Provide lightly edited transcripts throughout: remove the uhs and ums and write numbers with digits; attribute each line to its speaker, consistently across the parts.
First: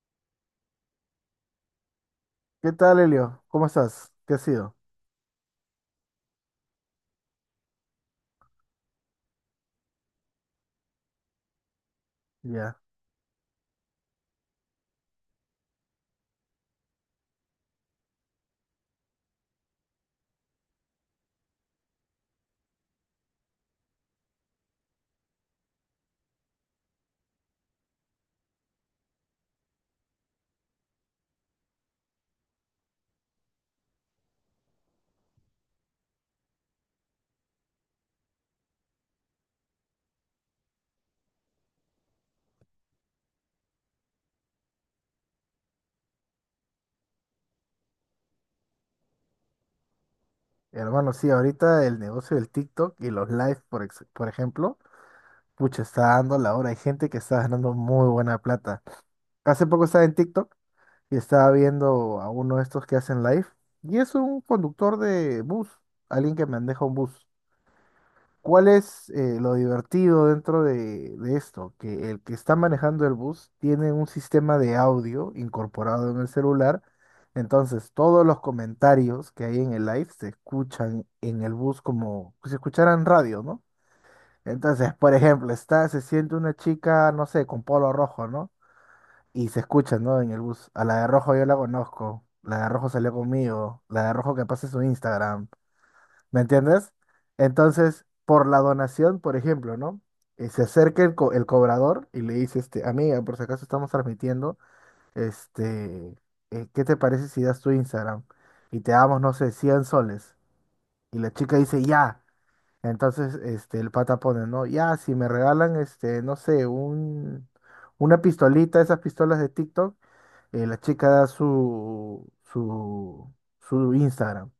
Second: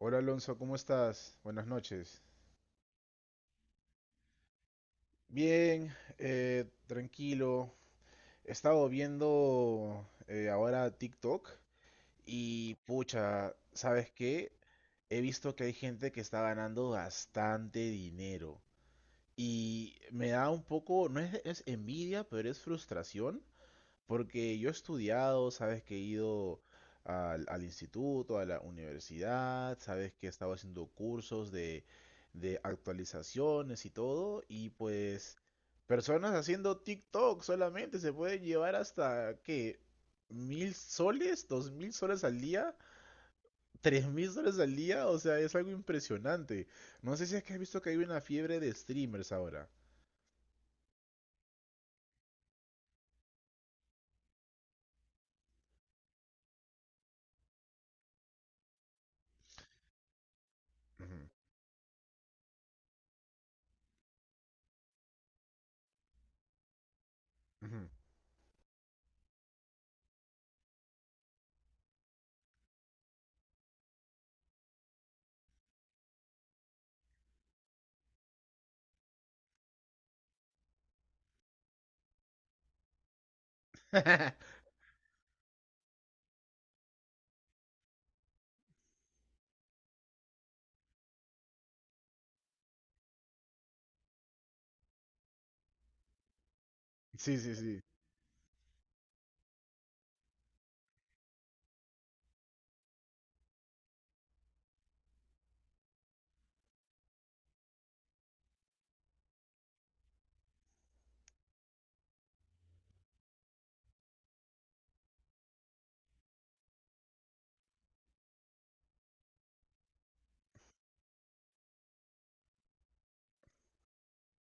Speaker 1: Hola Alonso, ¿cómo estás? Buenas noches.
Speaker 2: ¿Qué tal, Elio? ¿Cómo estás? ¿Qué ha sido?
Speaker 1: Bien, tranquilo. He estado viendo ahora TikTok. Y
Speaker 2: Ya,
Speaker 1: pucha, ¿sabes qué? He visto que hay gente que está ganando bastante dinero y me da un poco, no es, es envidia, pero es frustración. Porque yo he estudiado, sabes que he ido al instituto, a la universidad. Sabes que he estado haciendo cursos de actualizaciones y todo, y pues personas haciendo TikTok solamente se pueden llevar hasta, ¿qué? ¿1000 soles? ¿2000 soles al día? ¿3000 soles al día? O sea, es algo impresionante. No sé si es que has visto que hay una fiebre de streamers ahora.
Speaker 2: hermano, sí, ahorita el negocio del TikTok y los live, por ejemplo, pucha, está dando la hora. Hay gente que está ganando muy buena plata. Hace poco estaba en TikTok y
Speaker 1: Ujú,
Speaker 2: estaba viendo a uno de estos que hacen live y es un conductor de bus, alguien que maneja un bus.
Speaker 1: ujú.
Speaker 2: ¿Cuál es lo divertido dentro de esto? Que el que está manejando el bus tiene un sistema de audio incorporado en el celular, entonces todos los comentarios que hay en el live se escuchan en el bus como si escucharan radio, ¿no? Entonces, por ejemplo, se siente una chica, no sé, con polo rojo, ¿no? Y se escucha, ¿no? En el bus. A la de rojo yo la conozco, la de rojo salió conmigo, la de rojo que pase su Instagram. ¿Me entiendes?
Speaker 1: Sí, sí, sí.
Speaker 2: Entonces, por la donación, por ejemplo, ¿no? Y se acerca el cobrador y le dice, este, amiga, por si acaso estamos transmitiendo, este, ¿qué te parece si das tu Instagram? Y te damos, no sé, 100 soles. Y la chica dice, ya. Entonces, este, el pata pone, ¿no? Ya, si me regalan, este, no sé, una pistolita, esas pistolas de TikTok, la chica da su, su Instagram.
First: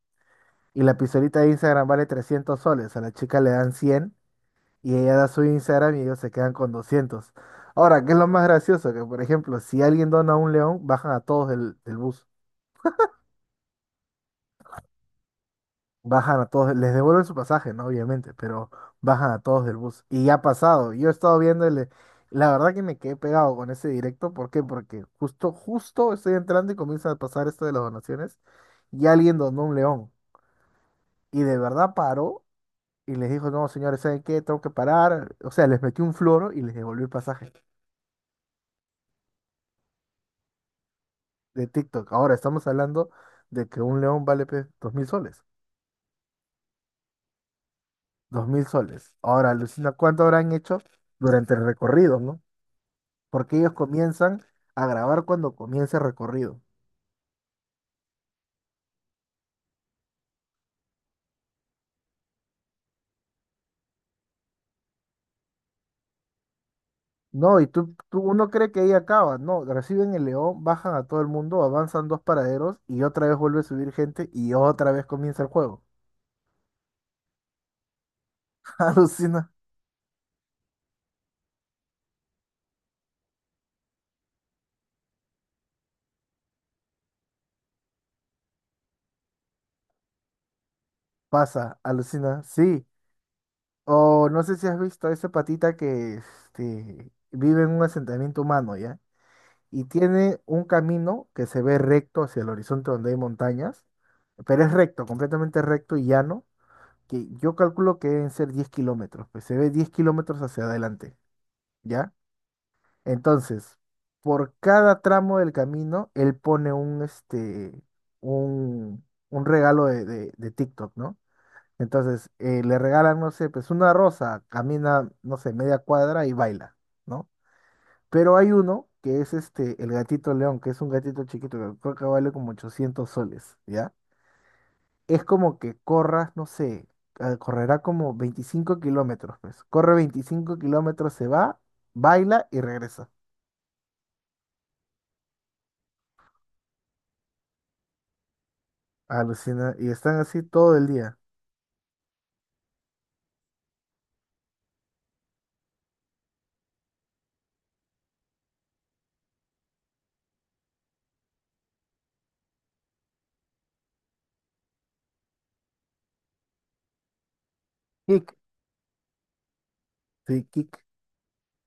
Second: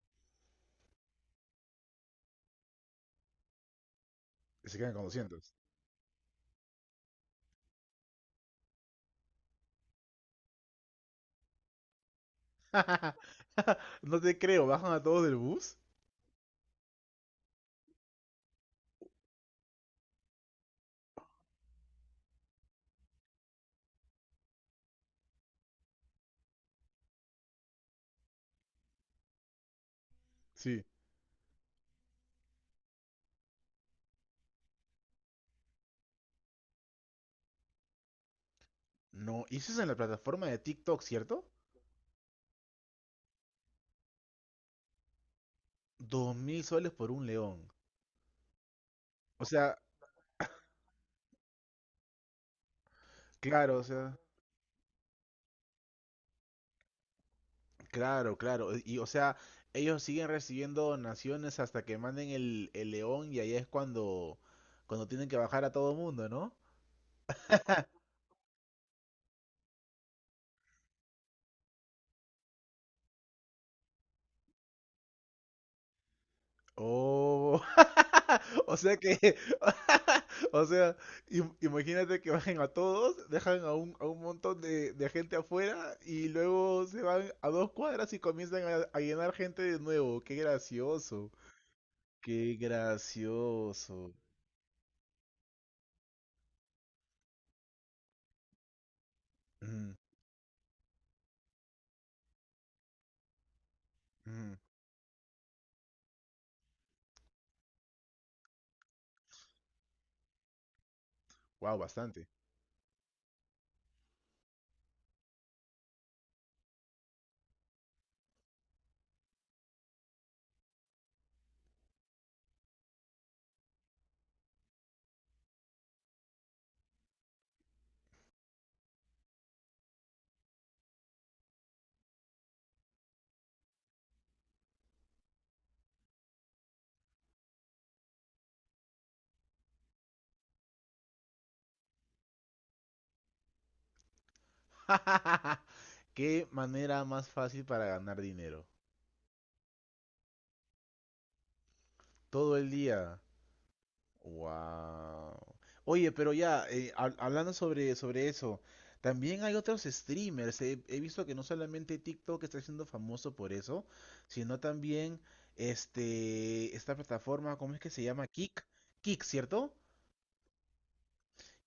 Speaker 2: Y la pistolita de Instagram vale 300 soles. A la chica le dan 100
Speaker 1: Se quedan
Speaker 2: y
Speaker 1: con
Speaker 2: ella da su
Speaker 1: 200.
Speaker 2: Instagram y ellos se quedan con 200. Ahora, ¿qué es lo más gracioso? Que, por ejemplo, si alguien dona un león, bajan a todos del bus.
Speaker 1: No te creo, ¿bajan a todos del bus?
Speaker 2: Bajan a todos, les devuelven su pasaje, ¿no? Obviamente, pero bajan a todos del bus. Y ya ha pasado. Yo he estado viendo. La verdad que me quedé pegado con ese directo. ¿Por qué? Porque justo, justo estoy entrando y comienza a pasar esto de las donaciones y alguien donó un león.
Speaker 1: Sí.
Speaker 2: Y de verdad paró y les dijo, no, señores, ¿saben qué? Tengo que parar. O sea, les metió un floro y les devolvió el pasaje
Speaker 1: No, y eso es en la plataforma de TikTok, ¿cierto?
Speaker 2: de TikTok. Ahora estamos hablando de que un león vale pues, 2,000 soles.
Speaker 1: 2000 soles por un león.
Speaker 2: 2,000 soles.
Speaker 1: O
Speaker 2: Ahora,
Speaker 1: sea,
Speaker 2: alucina, ¿cuánto habrán hecho durante el recorrido, no? Porque ellos
Speaker 1: claro, o sea,
Speaker 2: comienzan a grabar cuando comienza el recorrido.
Speaker 1: claro, claro. Y o sea, ellos siguen recibiendo donaciones hasta que manden el león, y ahí es cuando tienen que bajar a todo mundo, ¿no?
Speaker 2: No, y uno cree que ahí acaba. No, reciben el león, bajan a todo el mundo, avanzan dos paraderos y otra vez vuelve a subir gente y otra vez comienza el juego.
Speaker 1: Oh, o sea que,
Speaker 2: Alucina,
Speaker 1: o sea, imagínate que bajen a todos, dejan a un montón de gente afuera, y luego se van a 2 cuadras y comienzan a llenar gente de nuevo. Qué gracioso,
Speaker 2: pasa, alucina,
Speaker 1: qué
Speaker 2: sí.
Speaker 1: gracioso.
Speaker 2: O no sé si has visto a esa patita que este, vive en un asentamiento humano, ¿ya? Y tiene un camino que se ve recto hacia el horizonte donde hay montañas, pero es recto, completamente recto y llano, que yo calculo que deben ser 10 kilómetros, pues se ve 10 kilómetros hacia adelante,
Speaker 1: Wow,
Speaker 2: ¿ya?
Speaker 1: bastante.
Speaker 2: Entonces, por cada tramo del camino, él pone un, un regalo de TikTok, ¿no? Entonces, le regalan, no sé, pues una rosa, camina, no sé, media cuadra y baila, ¿no? Pero hay uno que es este, el gatito león, que es un gatito chiquito, que creo que vale como 800 soles, ¿ya? Es como que corras, no sé, correrá como 25 kilómetros, pues. Corre 25 kilómetros, se va, baila y regresa.
Speaker 1: Qué manera más fácil para ganar dinero.
Speaker 2: Alucina, y están así todo el día.
Speaker 1: Todo el día. Wow. Oye, pero ya, hablando sobre eso, también hay otros streamers. He visto que no solamente TikTok está siendo famoso por eso, sino también esta plataforma. ¿Cómo es que se llama?
Speaker 2: Kick,
Speaker 1: Kick. Kick, ¿cierto?
Speaker 2: sí, kick.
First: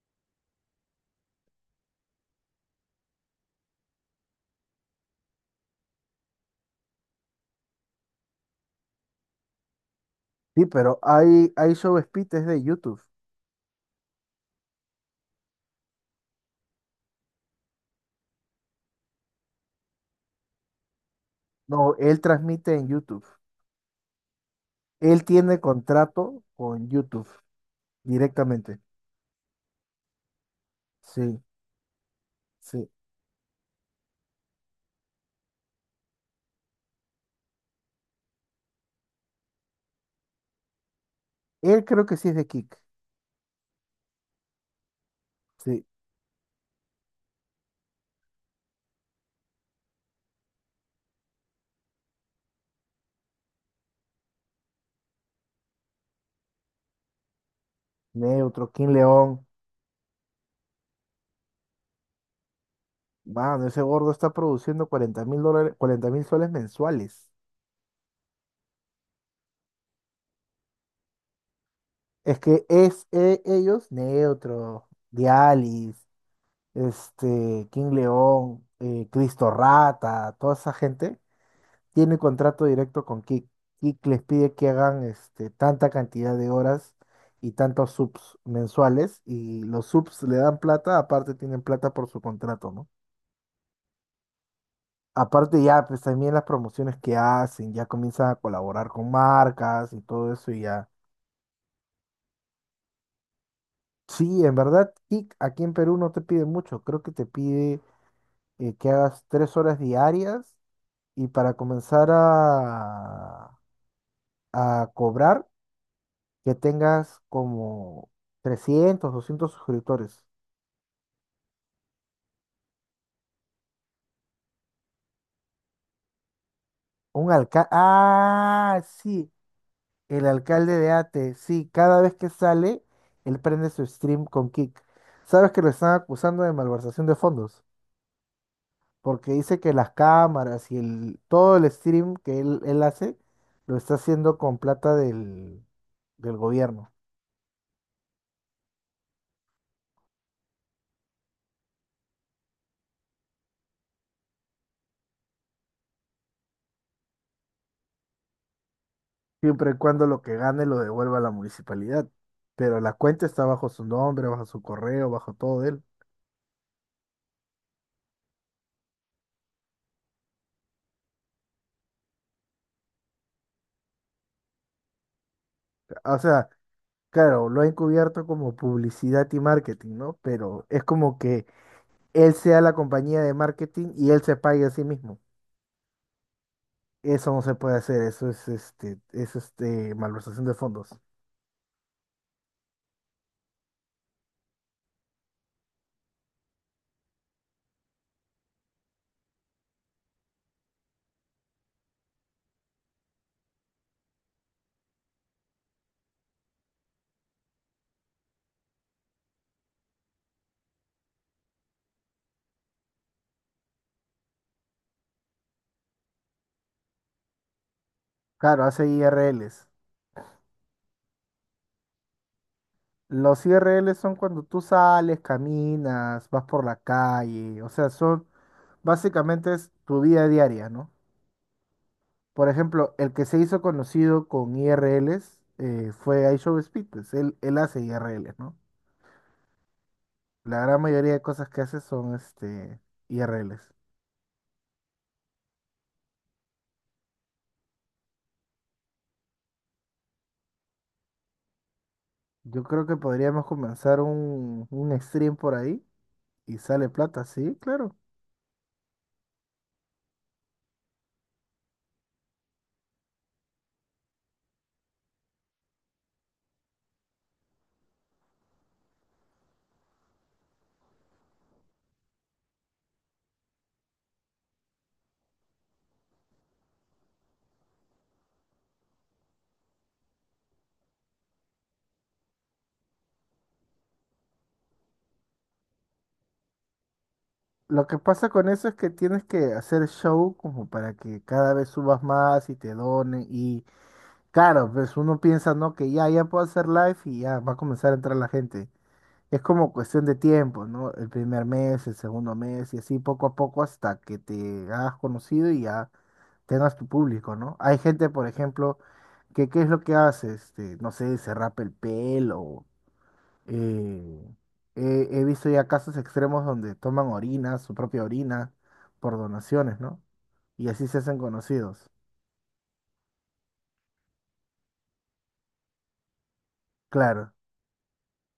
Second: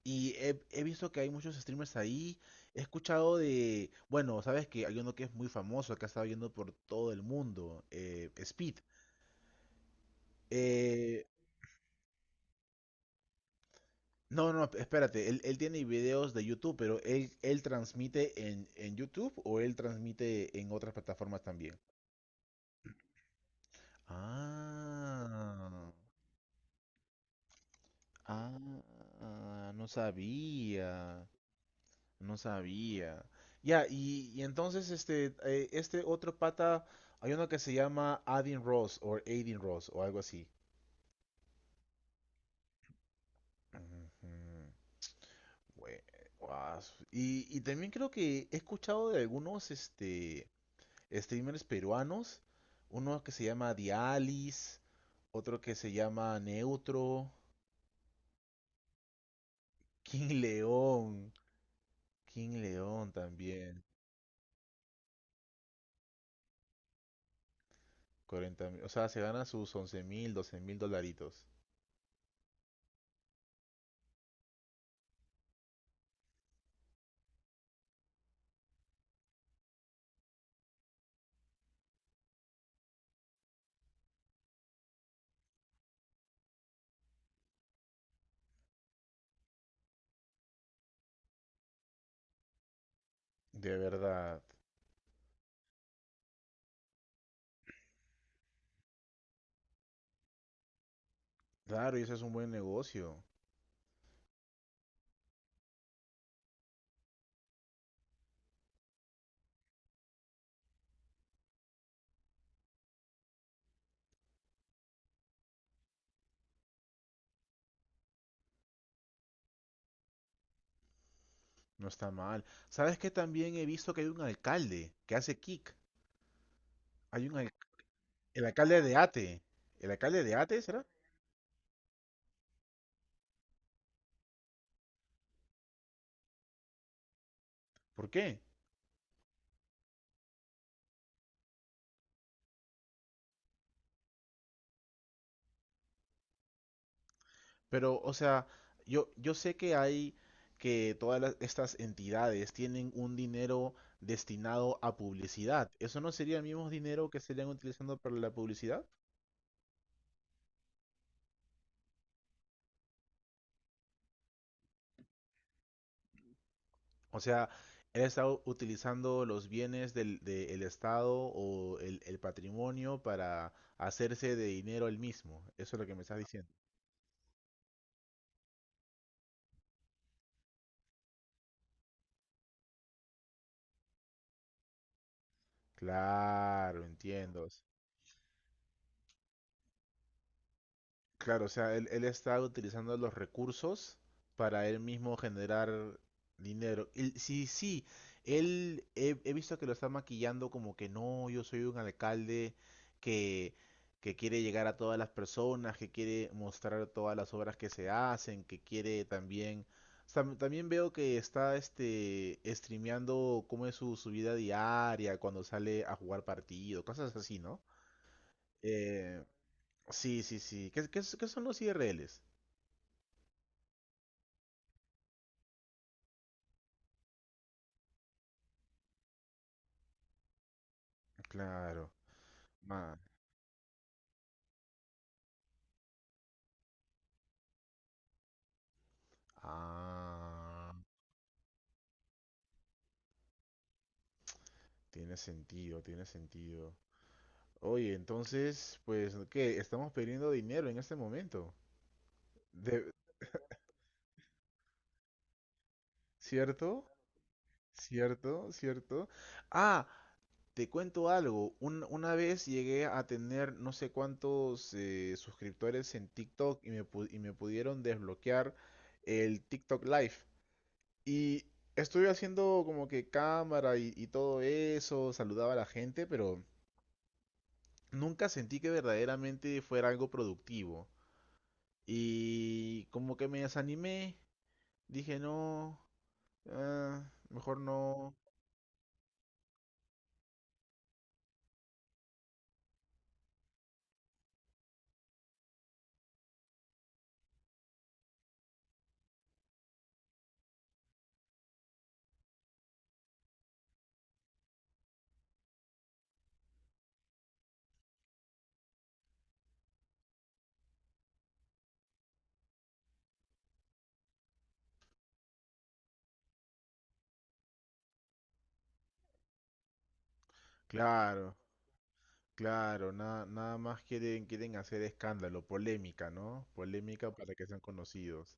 Speaker 1: Y he visto que hay muchos streamers ahí. He escuchado de, bueno, sabes que hay uno que es muy famoso, que ha estado yendo por todo el mundo, Speed.
Speaker 2: Sí, pero
Speaker 1: Eh,
Speaker 2: hay show es de YouTube.
Speaker 1: No, no, espérate, él tiene videos de YouTube, pero él transmite en YouTube o él transmite en otras plataformas también.
Speaker 2: No, él transmite en YouTube. Él tiene
Speaker 1: Ah,
Speaker 2: contrato con YouTube directamente.
Speaker 1: ah, no sabía,
Speaker 2: Sí,
Speaker 1: no
Speaker 2: sí.
Speaker 1: sabía. Ya, y entonces este otro pata, hay uno que se llama Adin Ross o algo así.
Speaker 2: Él creo que sí es de Kick.
Speaker 1: Ujú,
Speaker 2: Sí.
Speaker 1: güey, guas. Y también creo que he escuchado de algunos, streamers peruanos. Uno que se llama Dialis, otro que se llama Neutro,
Speaker 2: Neutro, King León.
Speaker 1: King León, King León
Speaker 2: Mano, ese
Speaker 1: también.
Speaker 2: gordo está produciendo $40,000, 40,000 soles mensuales.
Speaker 1: 40, o sea, se gana sus 11 mil, 12 mil dolaritos.
Speaker 2: Es que es ellos, Neutro, Dialis, este, King León, Cristo Rata, toda esa gente, tiene contrato directo con Kick. Kick les pide que hagan este, tanta cantidad de horas y tantos subs mensuales y los subs le dan plata, aparte tienen plata por su contrato, ¿no?
Speaker 1: De verdad.
Speaker 2: Aparte ya, pues también las promociones que hacen, ya comienzan a colaborar con marcas y todo eso y ya.
Speaker 1: Claro, y eso es un buen negocio.
Speaker 2: Sí, en verdad, Kick aquí en Perú no te pide mucho, creo que te pide que hagas 3 horas diarias y para comenzar a cobrar que tengas como 300 200 suscriptores.
Speaker 1: No está mal. ¿Sabes qué? También he visto que hay un alcalde que hace kick. Hay
Speaker 2: Un
Speaker 1: un al-
Speaker 2: alcalde.
Speaker 1: el
Speaker 2: Ah,
Speaker 1: alcalde de
Speaker 2: sí,
Speaker 1: Ate. ¿El alcalde
Speaker 2: el
Speaker 1: de Ate
Speaker 2: alcalde
Speaker 1: será?
Speaker 2: de Ate. Sí, cada vez que sale, él prende su stream con Kick. Sabes que lo están acusando de malversación de fondos,
Speaker 1: ¿Por qué?
Speaker 2: porque dice que las cámaras y todo el stream que él hace lo está haciendo con plata del gobierno,
Speaker 1: Pero, o sea, yo sé que hay que todas estas entidades tienen un dinero destinado a publicidad. ¿Eso no sería el mismo dinero que estarían utilizando para la publicidad?
Speaker 2: siempre y cuando lo que gane lo devuelva a la municipalidad. Pero la cuenta está bajo su nombre, bajo su correo, bajo todo de él.
Speaker 1: O sea, él está utilizando los bienes del Estado o el patrimonio para hacerse de dinero él mismo. Eso es lo que me estás
Speaker 2: O sea,
Speaker 1: diciendo.
Speaker 2: claro, lo ha encubierto como publicidad y marketing, ¿no? Pero es como que él sea la compañía de marketing y él se pague a sí mismo.
Speaker 1: Claro,
Speaker 2: Eso no
Speaker 1: entiendo.
Speaker 2: se puede hacer, eso es malversación de fondos.
Speaker 1: Claro, o sea, él está utilizando los recursos para él mismo generar dinero. Y sí, sí, él he visto que lo está maquillando como que no, yo soy un alcalde que, que quiere llegar a todas las personas, que quiere mostrar todas las obras que se hacen, que quiere también... También veo que está streameando cómo es su vida diaria, cuando sale a jugar partido, cosas así, ¿no?
Speaker 2: Claro, hace
Speaker 1: Eh,
Speaker 2: IRLs.
Speaker 1: Sí, sí, sí. ¿Qué son los IRLs?
Speaker 2: Los IRLs son cuando tú sales, caminas, vas por la calle, o sea, son básicamente es tu vida diaria, ¿no?
Speaker 1: Claro.
Speaker 2: Por ejemplo,
Speaker 1: Ma-
Speaker 2: el que se hizo conocido con IRLs fue iShow Speed, pues él hace IRLs, ¿no? La
Speaker 1: Ah,
Speaker 2: gran mayoría de cosas que haces son este IRLs.
Speaker 1: tiene sentido, tiene sentido. Oye, entonces, pues, ¿qué? Estamos perdiendo dinero en este momento.
Speaker 2: Yo creo
Speaker 1: De-
Speaker 2: que podríamos comenzar un stream por ahí y
Speaker 1: ¿Cierto?
Speaker 2: sale plata, sí, claro.
Speaker 1: ¿Cierto? ¿Cierto? Ah, te cuento algo. Una vez llegué a tener no sé cuántos suscriptores en TikTok, y y me pudieron desbloquear el TikTok Live. Y estuve haciendo como que cámara y todo eso, saludaba a la gente, pero nunca sentí que verdaderamente fuera algo productivo. Y como que me desanimé. Dije, no, ah, mejor
Speaker 2: Lo que
Speaker 1: no.
Speaker 2: pasa con eso es que tienes que hacer show como para que cada vez subas más y te donen. Y claro, pues uno piensa, ¿no? Que ya, ya puedo hacer live y ya va a comenzar a entrar la gente. Es como cuestión de tiempo, ¿no? El primer mes, el segundo mes y así poco a poco hasta que te hagas conocido y ya tengas tu público, ¿no? Hay gente, por ejemplo, que qué es lo que hace, este, no sé, se rapa el pelo. eh, he visto ya casos extremos donde toman orina, su propia orina, por donaciones, ¿no? Y así se hacen
Speaker 1: Claro,
Speaker 2: conocidos.
Speaker 1: claro, nada más quieren hacer escándalo, polémica, ¿no? Polémica para
Speaker 2: Claro,
Speaker 1: que sean conocidos.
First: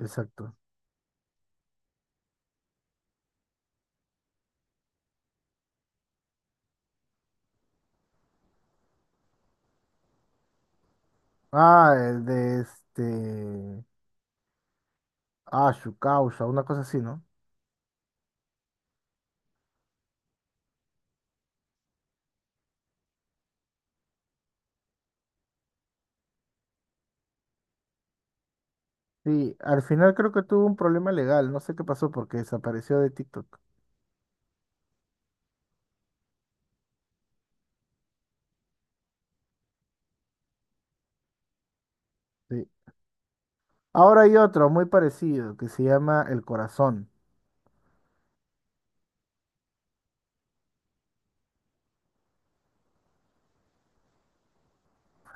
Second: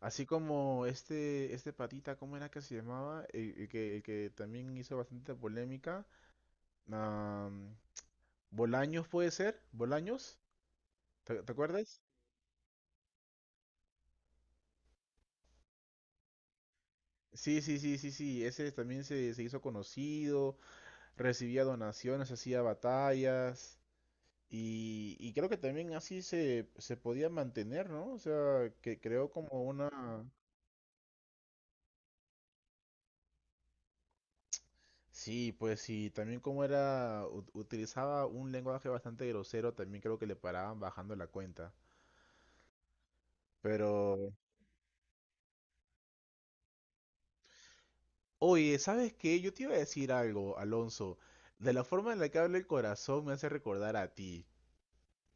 Speaker 1: Así como este patita, ¿cómo era que se llamaba? El que también hizo bastante polémica. Ah, Bolaños puede ser, Bolaños, ¿te
Speaker 2: Ah,
Speaker 1: acuerdas?
Speaker 2: el de este. Ah, su causa, una cosa así, ¿no?
Speaker 1: Sí, sí, sí, sí, sí, ese también se hizo conocido, recibía donaciones, hacía batallas, y creo que también así se podía mantener, ¿no? O sea, que creó
Speaker 2: Sí,
Speaker 1: como
Speaker 2: al
Speaker 1: una...
Speaker 2: final creo que tuvo un problema legal, no sé qué pasó porque desapareció de TikTok.
Speaker 1: Sí, pues sí, también como era, utilizaba un lenguaje bastante grosero. También creo que le paraban bajando la cuenta.
Speaker 2: Sí. Ahora
Speaker 1: Pero,
Speaker 2: hay otro muy parecido que se llama El Corazón.
Speaker 1: oye, ¿sabes qué? Yo te iba a decir algo, Alonso. De la forma en la que habla el corazón me hace recordar a ti.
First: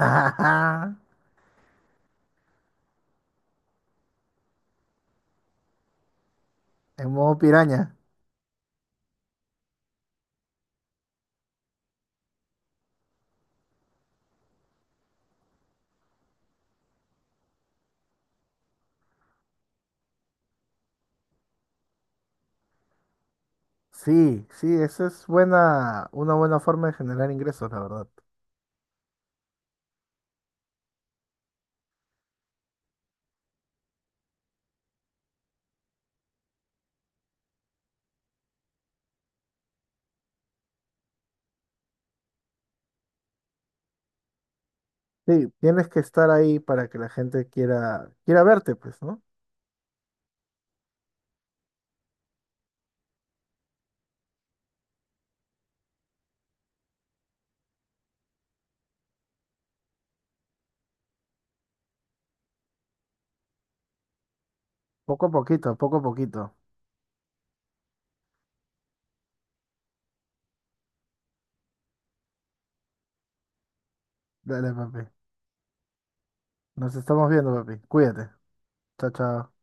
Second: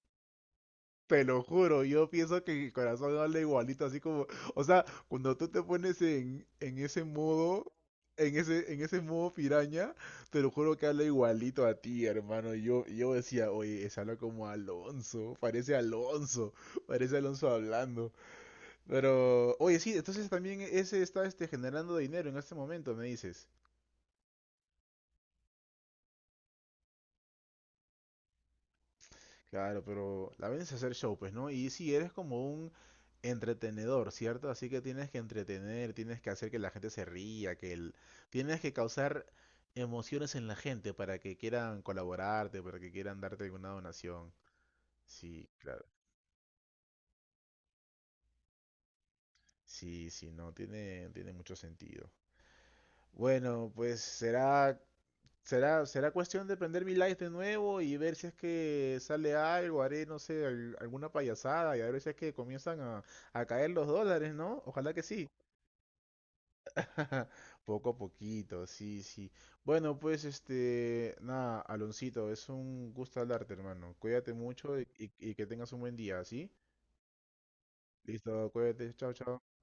Speaker 2: Ajá,
Speaker 1: Te lo juro, yo pienso que mi corazón habla igualito, así como, o sea, cuando tú te pones en ese
Speaker 2: en modo
Speaker 1: modo,
Speaker 2: piraña.
Speaker 1: en ese modo piraña, te lo juro que habla igualito a ti, hermano. Y yo decía, oye, se habla como Alonso, parece Alonso, parece Alonso hablando. Pero, oye, sí, entonces también ese está generando dinero en este momento, me dices.
Speaker 2: Sí, sí, esa es buena, una buena forma de generar ingresos, la verdad.
Speaker 1: Claro, pero la vaina es hacer show, pues, ¿no? Y si eres como un entretenedor, ¿cierto? Así que tienes que entretener, tienes que hacer que la gente se ría, que el... tienes que causar emociones en la gente para que quieran colaborarte, para que quieran darte alguna donación.
Speaker 2: Sí,
Speaker 1: Sí, claro.
Speaker 2: tienes que estar ahí para que la gente quiera verte, pues, ¿no?
Speaker 1: Sí, sí, no, tiene mucho sentido. Bueno, pues será cuestión de prender mi live de nuevo y ver si es que sale algo. Haré, no sé, alguna payasada y a ver si es que comienzan a caer los dólares, ¿no? Ojalá que
Speaker 2: Poco
Speaker 1: sí.
Speaker 2: a poquito, poco a poquito.
Speaker 1: Poco a poquito, sí, sí. Bueno, pues este, nada, Aloncito, es un gusto hablarte, hermano. Cuídate
Speaker 2: Dale,
Speaker 1: mucho y,
Speaker 2: papi.
Speaker 1: y y que tengas un buen día, ¿sí?
Speaker 2: Nos estamos viendo, papi. Cuídate.
Speaker 1: Listo, cuídate,
Speaker 2: Chao,
Speaker 1: chao, chao.
Speaker 2: chao.